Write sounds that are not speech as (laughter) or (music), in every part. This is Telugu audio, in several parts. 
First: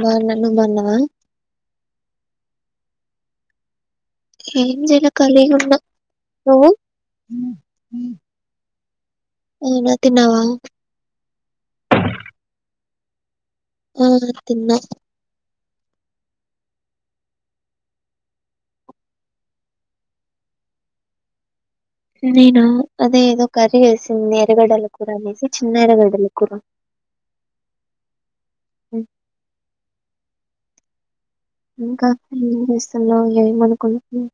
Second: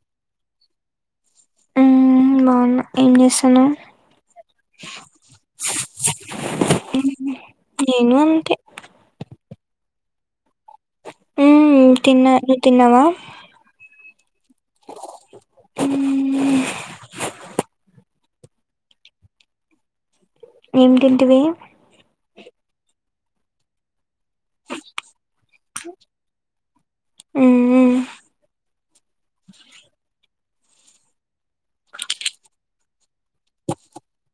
బావున్నా నువ్వు బావున్నావ ఎం చేస్తన్నావ్ ఎం చేయలే కలీగ్ ఉన్న నువ్వు నేను అంతే ఏం తీన్నవ హమ్ తిన్న నువ్వు తిన్నవ ఆ తిన్న హమ్ ఎం తింటివి నేన అదే ఏదో కరీ వేసి చిన్న ఎరగడల కూర అనేసి చిన్న ఎరగడ్డల కూర ఉమ్ ఇంకా ఏం చేస్తున్నావు ఏమనుకుంటున్నా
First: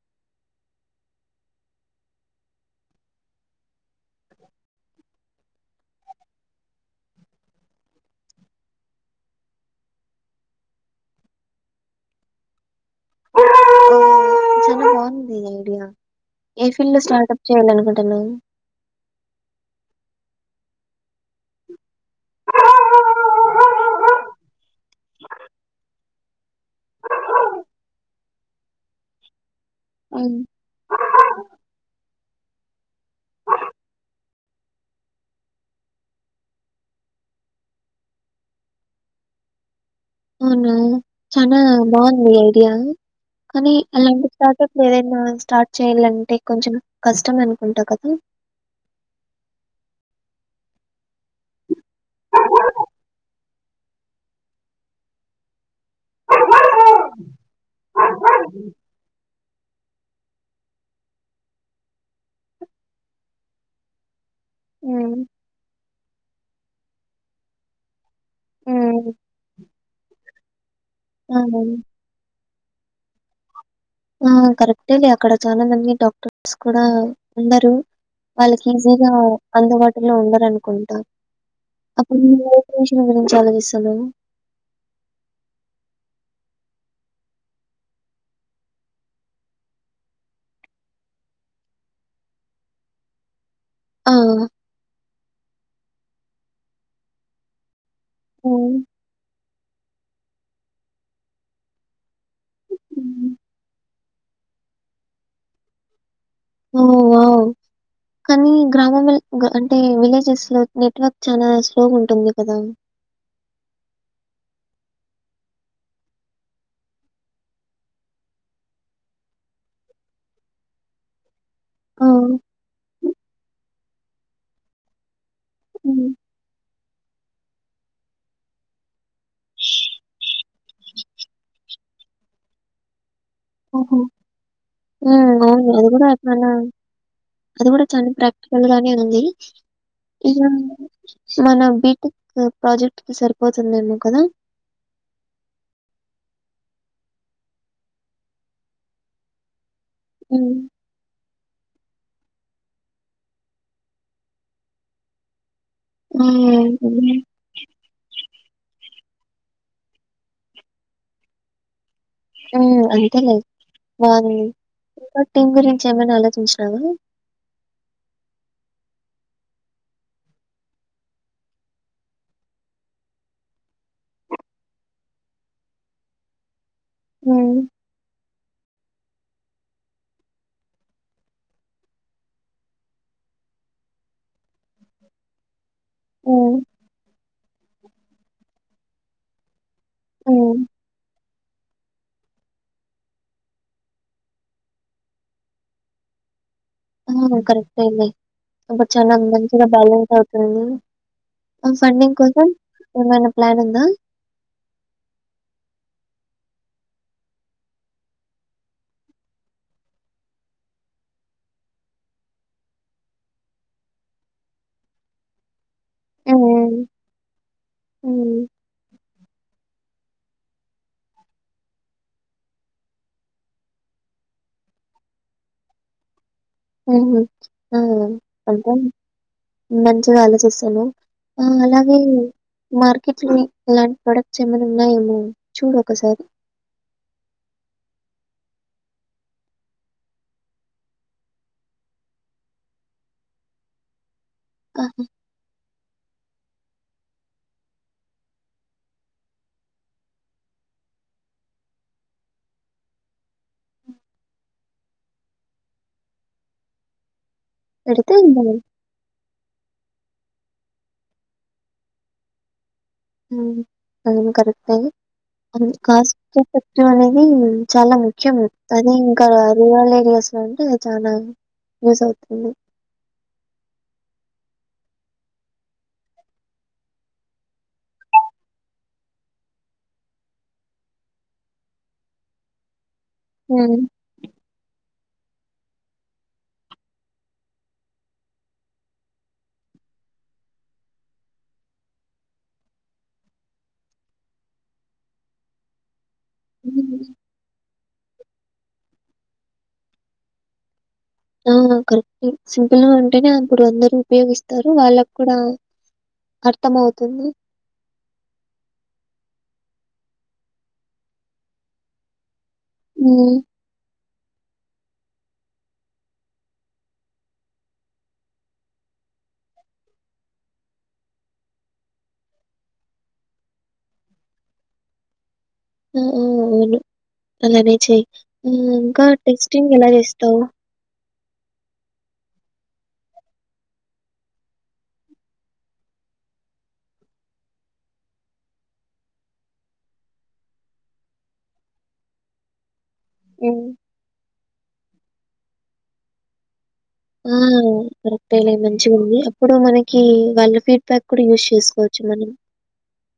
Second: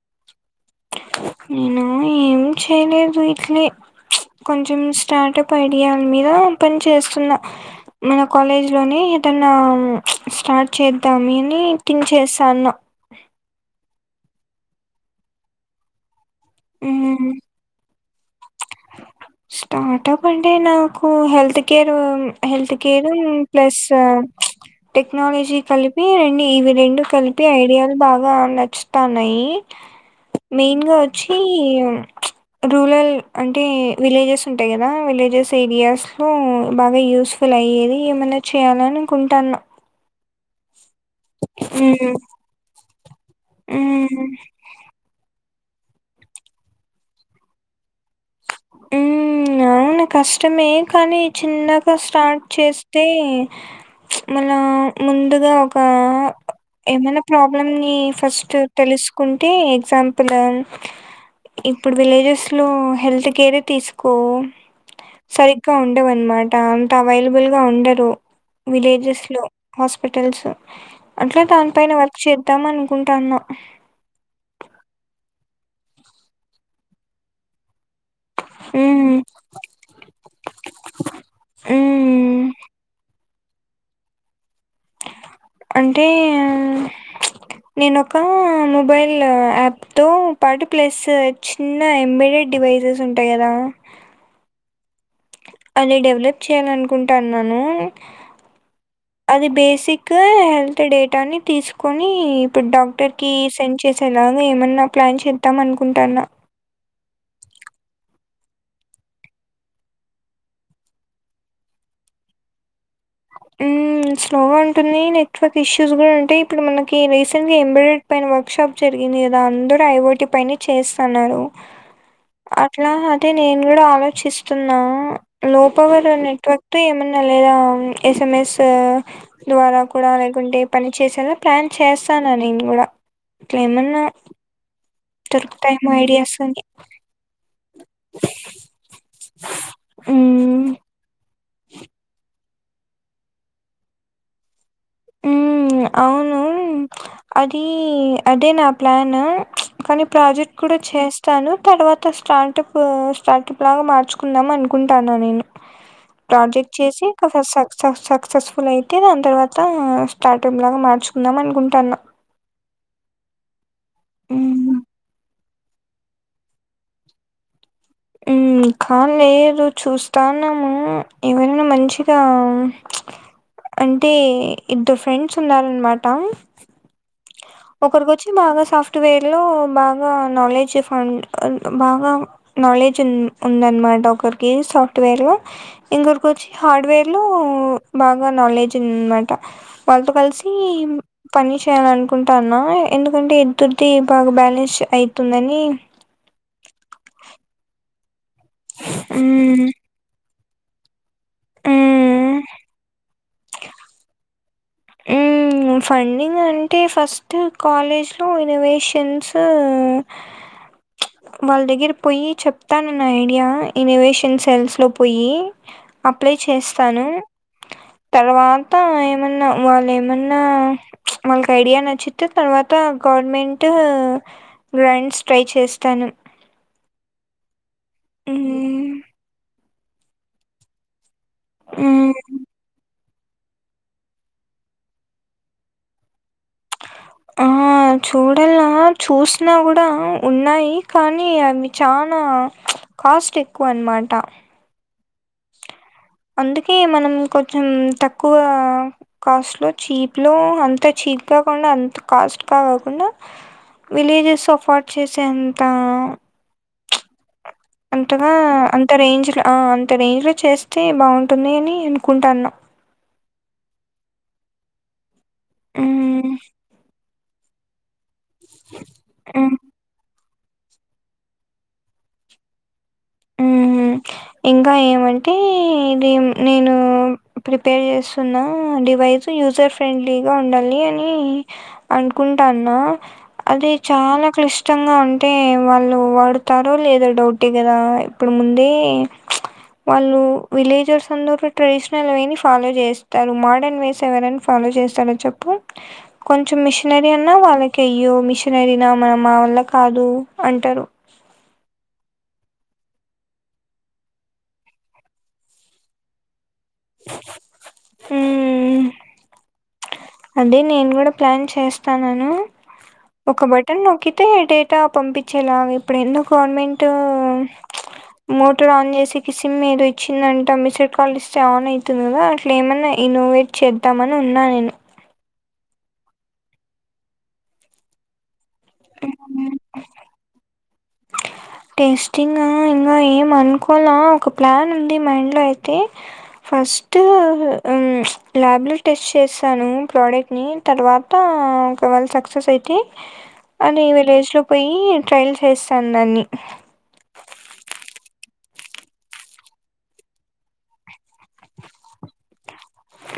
నేను ఏం చేయలేదు ఇట్లే కొంచెం స్టార్టప్ ఐడియాల మీద పని చేస్తున్న మన కాలేజ్లోనే ఏదన్నా స్టార్ట్ చేద్దామ అని తన్ేసాను ఆ, చాలా బాగుంది ఐడియా ఏ ఫీల్డ్ లో ఉమ్ స్టార్ట్ప్ చేయాలనుకుంటు తెనం స్టార్ట్ప్ అంటే నాకు health care health care plus technology కలిపి రం ఈవె రెండు కలిపి ఐడియాలు బాగా నచ్చుతా నయి అవును, మెయిన్ గా వచ్చి రూరల్ అంటే విలేజెస్ ఉంటాయి కదా విలేజెస్ ఏరియాస్ లో బాగా యూస్ఫుల్ అయ్యేది ఏమైన్నా చేయాలని అనుకుంటాను అవును చనా ఉమ్, బాగుంది ఐడియా కానీ అలాంటి ఉమ్. స్టార్ట్ప్ ఏదైనా స్టార్ట్ చెయాలంటే కొంచెం కష్టం అనుకుంటా కదా ఉ అవునా కష్టమే కానీ చిన్నగా స్టార్ట్ చేస్తే మన ముందుగా ఒక ఒక ఏమైనా ప్రాబ్లమ్ ని ఫస్ట్ తెలుసుకుంటే ఎగజాంపుల్ ఇప్పుడు విలేజెస్ లో హెల్త్ కేరే తీసుకో హ్మ్ సరిగ్గా ఉండవను దాంతొ అవైలబుల్ గా ఉండరు హ్మ్ విలేజెస్ లో హాస్పిటల్స్ అట్లే అవును. దాని పైన వర్క్ చే వద్దాం అనుకుంటాన్న ఆ కరెక్టేలే అక్కడ చాలమంది డాక్టర్స్ కూడా ఉండారు వాళ్ళకి ఈజీగా హ్మ్. అందుబాటులో ఉండరునుకుంటా అప్పుడు హ్మ్. (unintelligible) చాల మిస్ అయినవా అంటే నేనొక మొబైల్ యాప్ తో పార్టీ ప్లస్ చిన్న ఎంబ్రాయిడ్ డివైసెస్ ఉంటాయి కదా ఆవ్ అదె డెవలప్ చేయాల అనుకుంటాన్నాను హ్మ్. అది బేస్ హెల్త్ డేటాని తీసుకొని ఇప్పుడు హ్మ్. డాక్టర్కి సెండ్ చేసేలాగా ఏమన్నా ప్లాన్ చేద్దామ్ అనుకుంటున్న ఓ వావ్ కానీ గ్రామం లో అంటే విలేజెస్ లో నెట్వర్క్ చాలా స్లోగా ఉంటుంది కదా ఉ స్లోగా ఉంటుంది నెట్వర్క్ ఇష్యూస్ కూడా ఉంటాయి ఇప్పుడు మనకి రీసెంట్గా ఎంబ్రాయిడ్ పైన వర్క్ షాప్ జరిగింది కదా అందరు ఐఓటీ పైనే చేస్తాన్నారు ఆ! అట్లా అంటే నేన్ నేను కూడా ఆలోచిస్తున్నా లో పవర్ హ్మ్. ఓ నెట్వర్క్ ఏమన్నా లేదా అని ఎస్ఎంఎస్ ద్వారా కూడా లేకుంటే పని చేసేలా ప్లాన్ చేస్తాను నేను కూడా అట్లా ఓహో! ఎమన్నా హ్మ్. అవును. దొరుకుతాయి అది ఏమో గూడా ఐడియాస్ మన అని అది కూడా చాల ప్రాక్టికల్ గానే ఉంది ఇకా మ్మ్ మన బీటెక్ ప్రాజెక్ట్ కి సరిపోతుందేమో కదా ఉ అవును అది అదే నా ప్లాన్ కానీ హ్మ్. ప్రాజెక్ట్ కూడా చేస్తాను తర్వాత అ స్టార్టప్ స్టార్టప్ లాగా మార్చుకుందాం అనుకుంటాన్న నేను హ్మ్. ప్రాజెక్ట్ చేసి హ్మ్. ఇక చస్తాం స సస్ సక్సెస్ పుల్ అయితే ఎంత వ అంత స్టార్టింగ్ లాగా మార్చుకుందాం అనుకుంటాను ఉ అంతేలే రాను ఉమ్, ఉమ్, టీం గురించి ఎమన్నా ఆలోచించినవా ఉ ఇంకా లేదు చూస్తాన్నాము ఎవరైనా మంచిగా అంటే ఇద్దరు ఫ్రెండ్స్ ఉన్నారన్నమాట హ్మ్. ఒకరికి వచ్చి బాగా సాఫ్ సాఫ్ట్వేర్ లో బాగా నాలెడ్జ్ ఫండ్ బాగా నాలెడ్జ్ ఉందన్నమాట ఒకరికి సాఫ్ట్వేర్ లో ఇంకొకరికి వచ్చి హ్మ్. హార్డ్వేర్ లో బాగా నాలెడ్జ్ ఉంది అనమాట వాళ్ళతో హ్మ్. కలిసి పని చేయాలను కుంటాన ఎందుకంటే ఇద్దుది బాగా బ్యాలెన్స్ అయితుందని ఆ కరెక్టే లే అపుడ్ చాలా మంచిగా బ్యాలెన్స్ అవు క ఫండింగ్ కోసం ఏమైనా ప్లాన్ ఉందా ఉ ఫండింగ్ అంటే ఫస్ట్ కాలేజ్లో ఇనోవేషన్స్ వాళ్ళ దగ్గర పోయి చెప్తానన్న ఐడియా ఇనోవేషన్ సెల్స్ లో పోయి అప్లై హ్మ్. హ్మ్. చేస్తాను హ్మ్. తర్వాత ఏమన్నా వాళ్ళు ఏమన్నా వాళ్ళకి ఐడియా నచ్చితే తర్వాత గవర్నమెంట్ గ్రాంట్స్ ట్రై చేస్తాను ఉహు ఆ అంటండి మ్మ్. మంచిగా ఆలోచిస్తాను ఆ అలాగే మ్మ్. మార్ కిట్లి ఇలాంటి ప్రొడక్ట్స్ ఏమైనా ఉన్నాయేమో చూడు ఒకసారి ఆ చూడలా చూసినా కూడా ఉన్నాయి కానీ అవి చాలా కాస్ట్ ఎక్కువ అన్నమాట ఆహా అందుకే మనం కొంచెం తక్కువ కాస్ట్లో చీప్లో అంత చీప్ కాకుండా అంత కాస్ట్ కా కాకుండా విలేజెస్ అఫోర్డ్ చేసేంత పెడితే అంతగా బావుం అంత రేంజ్ లో అ ఇంత రేంజ్ లో చేస్తే బాగుంటుంది అని అనుకుంటన ఉ అది కూడ కరెక్టే అది కాస్ట్ చెప్పు మ్మ్. పెట్టుమని నీ చాల మ- ముఖ్యం అది ఇంకా రవలెగాస్ అంటే చాల యూస్ అవుతుంది ఉ ఇంకా ఏమంటే ఇది నేను ప్రిపేర్ చేస్తున్న డివైస్ యూజర్ ఫ్రెండ్లీగా ఉండాలి అని అనుకుంటానా అది హ్మ్. చాలా క్లిష్టంగా ఉం అంటే వాళ్ళు వాడుతారో లేదా డౌటే కదా ఇప్పుడు ముందే వాళ్ళు విలేజెర్స్ అందరు ట్రెడిషనల్ వే ని ఫాలో చేస్తారు మోడర్న్ వేస్ ఎవరన ఫాలో చేస్తార చెప్పు కొంచెం హ్మ్. మిషనరీ అన్నా వాళ్ళ కెయ్యో మిషనరీనా మన మా వల్ల కాదు అంటరు ఆ కరెక్ట్ సింపుల్ గా ఉంటేనే అప్పుడు అందరు ఉపయోగిస్తారు వాళ్ళకు కూడా అర్థం అవుతుంది ఉ ఉ అంటే నేను కూడా ప్లాన్ చేస్తానను హ్మ్. ఒక బటన్ నొక్కి అయితే డేటా పంపించేలాగా ఇప్పుడు ఎన్నో గవర్నమెంటు మోటర్ ఆన్ చేసేకి సిమ్ ఏదో ఇచ్చిందంటే మిస్డ్ కాల్ ఇస్తే ఆన్ అవుతుంది కదా అట్లా ఏమన్నా ఇన్నోవేట్ చేద్దామని అనున్నా నేను మ్మ్ మ్మ్ అవును ఆలానే చెయి మ్మ్ ఇంకా టెస్టింగ్ ఎలా చేస్తావు టేస్టింగ్ ఇంకా ఏమనుకోల ఒక ప్లాన్ ఉంది మైండ్లో అయితే ఫస్ట్ ల్యాబ్లెలో టెస్ట్ చేసాను ప్రోడక్ట్ని తర్వాత ఒకవేళ సక్సెస్ అయితే హ్మ్. అని విలేజ్ లో పోయి ట్రైల్ చేస్తా నన్ని ఆ కరెక్ట్ అలే మంచిగా ఉంది అప్పుడు మనకి వన్ ఫీడ్బ్యాక్ కూడా యూజ్ చేసుకోవచ్చు మనం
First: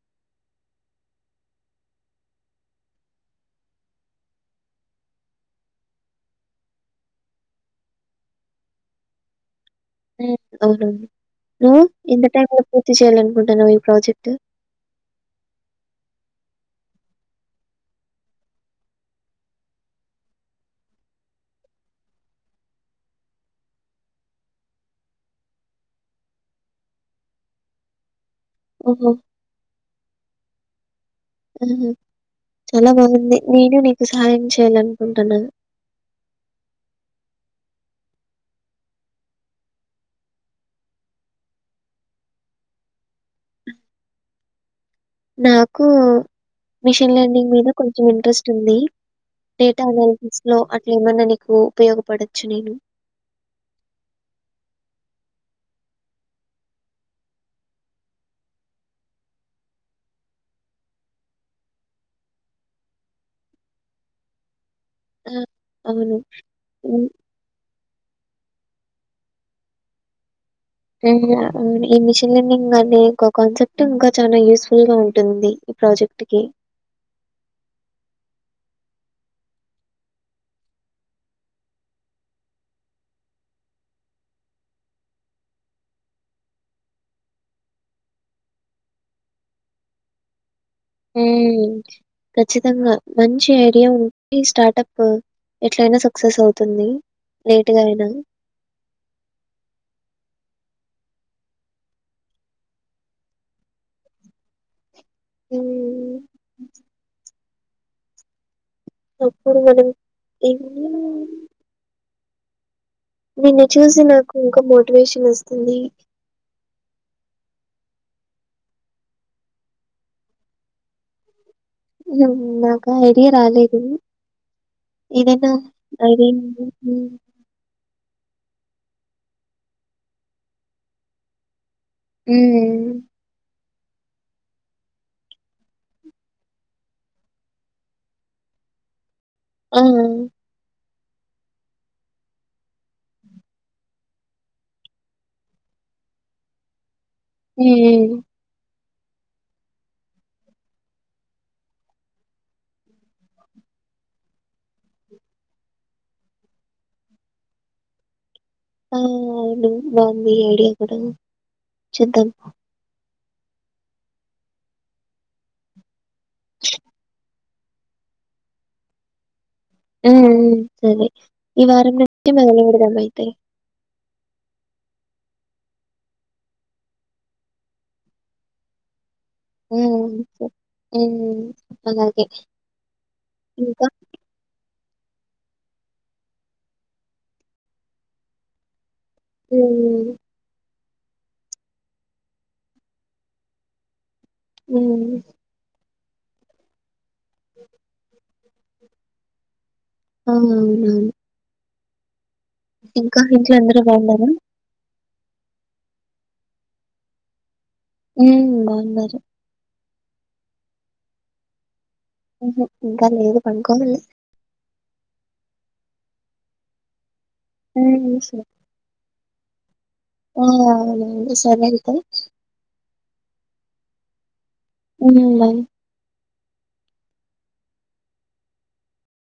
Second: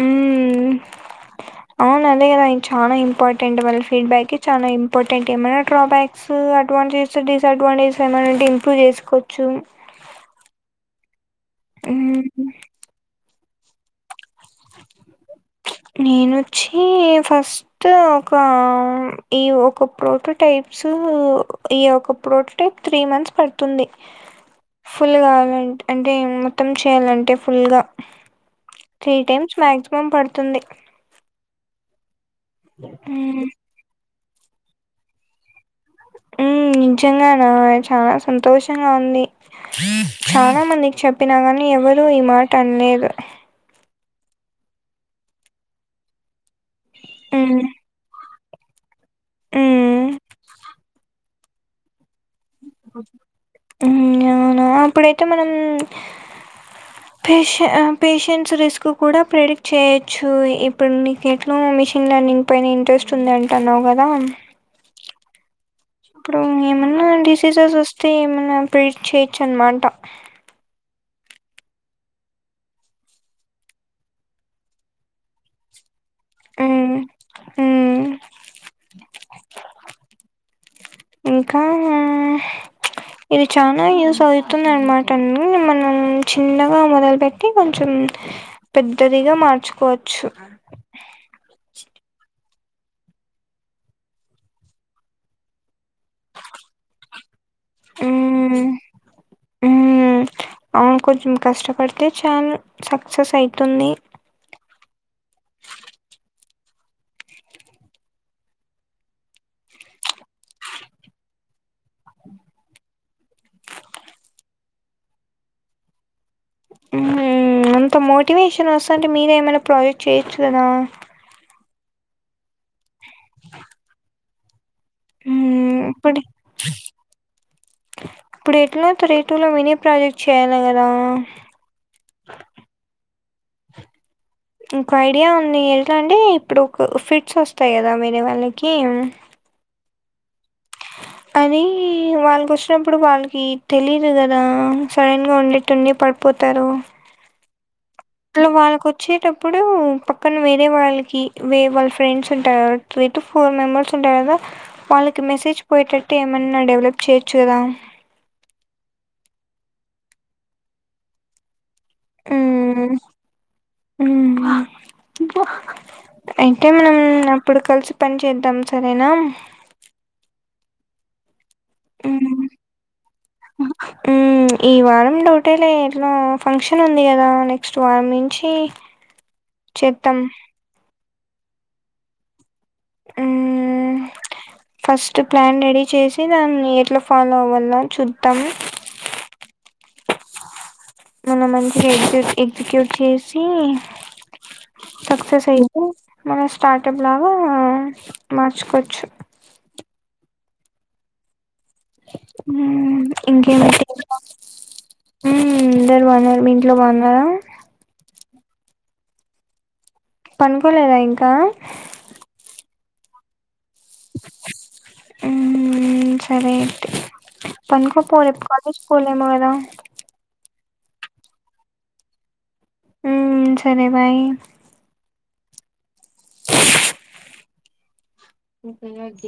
మ్మ్ అవునుదే కదా అ చాలా ఇంపార్టెంట్ వాళ్ళ ఫీడ్బ్యాక్ చాలా ఇంపార్టెంట్ ఏమైనా డ్రాబ్యాక్స్ అడ్వాంటేజెస్ డిసఅడ్వాంటేజెస్ ఏమైనాంటే ఇంప్రూవ్ చేసుకోవచ్చు అవును నువ్ మ్మ్ ఇంత టైం లో పూర్తి చేయలే కుంటాను ఈ ప్రాజెక్ట్ నేను వచ్చి ఫస్ట్ ఒక ఈ ఒక ప్రోటో టైప్స్ ఈ ఒక ప్రోటో త్రీ మంత్స్ పడుతుంది ఫుల్ కావాలంట అంటే మొత్తం చేయాలంటే ఫుల్గా ఓహో! త్రీ టైమ్స్ మాక్సిమం పడుతుంది హుహు. చాలా బాగుంది మ్మ్ నేను నీ సహాయం చేయాల అనుకుంటన్న హమ్ నిజంగా నా చాలా సంతోషంగా ఉంది చాలా మందికి చెప్పినా కానీ ఎవరు ఈ మాట అనలేదు నాకు మిషన్ లర్నింగ్ ఉమ్ మీద కొంచం ఇంట్రెస్ట్ ఉంది డేటా ఉమ్ అనాలిసిస్ లో అట్లా ఏమైన్నా నీక్ ఉపయోగపడే మ్మ్ అవునా అప్పుడైతే మనం పేష పేషెంట్స్ రిస్క్ కూడా ప్రిడిక్ట్ చేయొచ్చు ఇప్పుడు నీకు ఎట్లా మిషిన్ లెర్నింగ్ పైన ఇంట్రెస్ట్ ఉంది అంటు అన్నావు కదా మ్మ్ ఇప్పుడు ఏమన్నా డిసీజెస్ వస్ కవేయమన్నారు ఏమనా ప్ర చేయచ్చ అనమాట మ్మ్ ఈ మిషన్ లెర్నింగ్ అనే ఒక కాన్సెప్ట్ ఇంకా చాలా యూస్ఫుల్ గా ఉంటుంది ఈ ప్రాజెక్ట్ ఒటికె ఉమ్ ఉమ్ ఇంకా ఇది చాలా యూజ్ అవుతుంది అనమాటన్ని మనం చిన్నగా మొదలుపెట్టి కొంచెం పెద్దదిగా మార్చుకోవచ్చు మ్మ్ ఖచ్చితంగా మంచి ఐడియా ఉంది స్టార్టప్ ఎట్లయినా సక్సెస్ అవుతుంది లేట్ గా అయిన ఉమ్ హ్మ్. అవును కొంచెం కష్టపడితే చాలు సక్సెస్ అయితుంది మ్మ్ అపుడు (unintelligible) నిన్ను చూసి నాకు ఇంకా మోటివేషన్ వస్తుంది అంత మోటివేషన్ వస్త అంటే మీరే ఏమైనా ప్రాజెక్ట్ చేయొచ్చు కదా. ఉ నాక్ ఆ ఐడియా రాలేదూ. ఏదైనా హ్మ్. ఇప్పుడు (inaudible) ముందూ ఇప్పుడు ఎట్లా త రేటూలో వినే ప్రాజెక్ట్ చేయాలా కదా. ఉమ్ ఇంకో ఐడియా ఉందీ ఎట్లా అంటే, ఇప్పుడు ఒక ఫిట్స్ వస్తాయి కదా వేరే వాళ్ళకీ. హ్మ్ అఆ అదీ వాళ్ళకి వచ్చినప్పుడు వాళ్ళకీ తెలీదు గదా. సడన్గా ఉండేట్టుండి పడిపోతారు. హ్మ చ్చేటప్పుడూ పక్కన వేరే వాళ్ళకి వే వాళ్ళ ఫ్రెండ్స్ ఉంటారు త్రీ టు ఫోర్ మెంబర్స్ ఉంటారు కదా. వాళ్ళకి మెసేజ్ పోయేటట్టు ఏమన్నా డెవలప్ చేయొచ్చు కదా. ఆ అవును బాగుంది ఈ ఐడియా కూడా. చేద్దాం. ఊ అయితే మనం నా ఇప్పుడు కలిసి పని చేద్దాం సరేనా. ఊ ఊ సరే. ఈ వారం నెట్టి మొదలు పెడదాం అయితే. ఉమ్ ఈ వారం లో ఒకటేలే, ఎట్లా ఫంక్షన్ ఉంది గదా నెక్స్ట్ వారం నుంచీ. ఆ సర్ ఆ అలాగే. ఆ ఇంకా? ఫస్ట్ ప్లాన్ రెడీ చేసి, దాన్ని ఎట్లా ఫాలో అవ్వలనాని చూద్దాం. (unintelligible) మనం మంచిగ ఎగ్జిక్యూ ఎగ్జిక్యూట్ చేసీ. ఉమ్ సక్సెస్ అయితే. మన స్టార్టప్ లాగా మార్చుకోచ్చు. అవున్ అవును అవును మ్మ్ ఇంకా ఇంట్లో అందరూ బాగున్నారా. ఉమ్ అందరు బాగున్నారు. మీ ఇంట్లో బాగున్నారా. ఉమ్ బాగున్నారు. పనుకోలేదా ఇంకా. ఉహు ఇంకా లేదు. పనుకోమల్లి. ఊహూ సరే అయితే. పనుకో ఉమ్ పో రేప్ సరే మళ్ళీ స్కూల్కి (unintelligible) అవునవును సెవెంతే ఉమ్ సరే బాయ్ ఉమ్ ఇంతే గె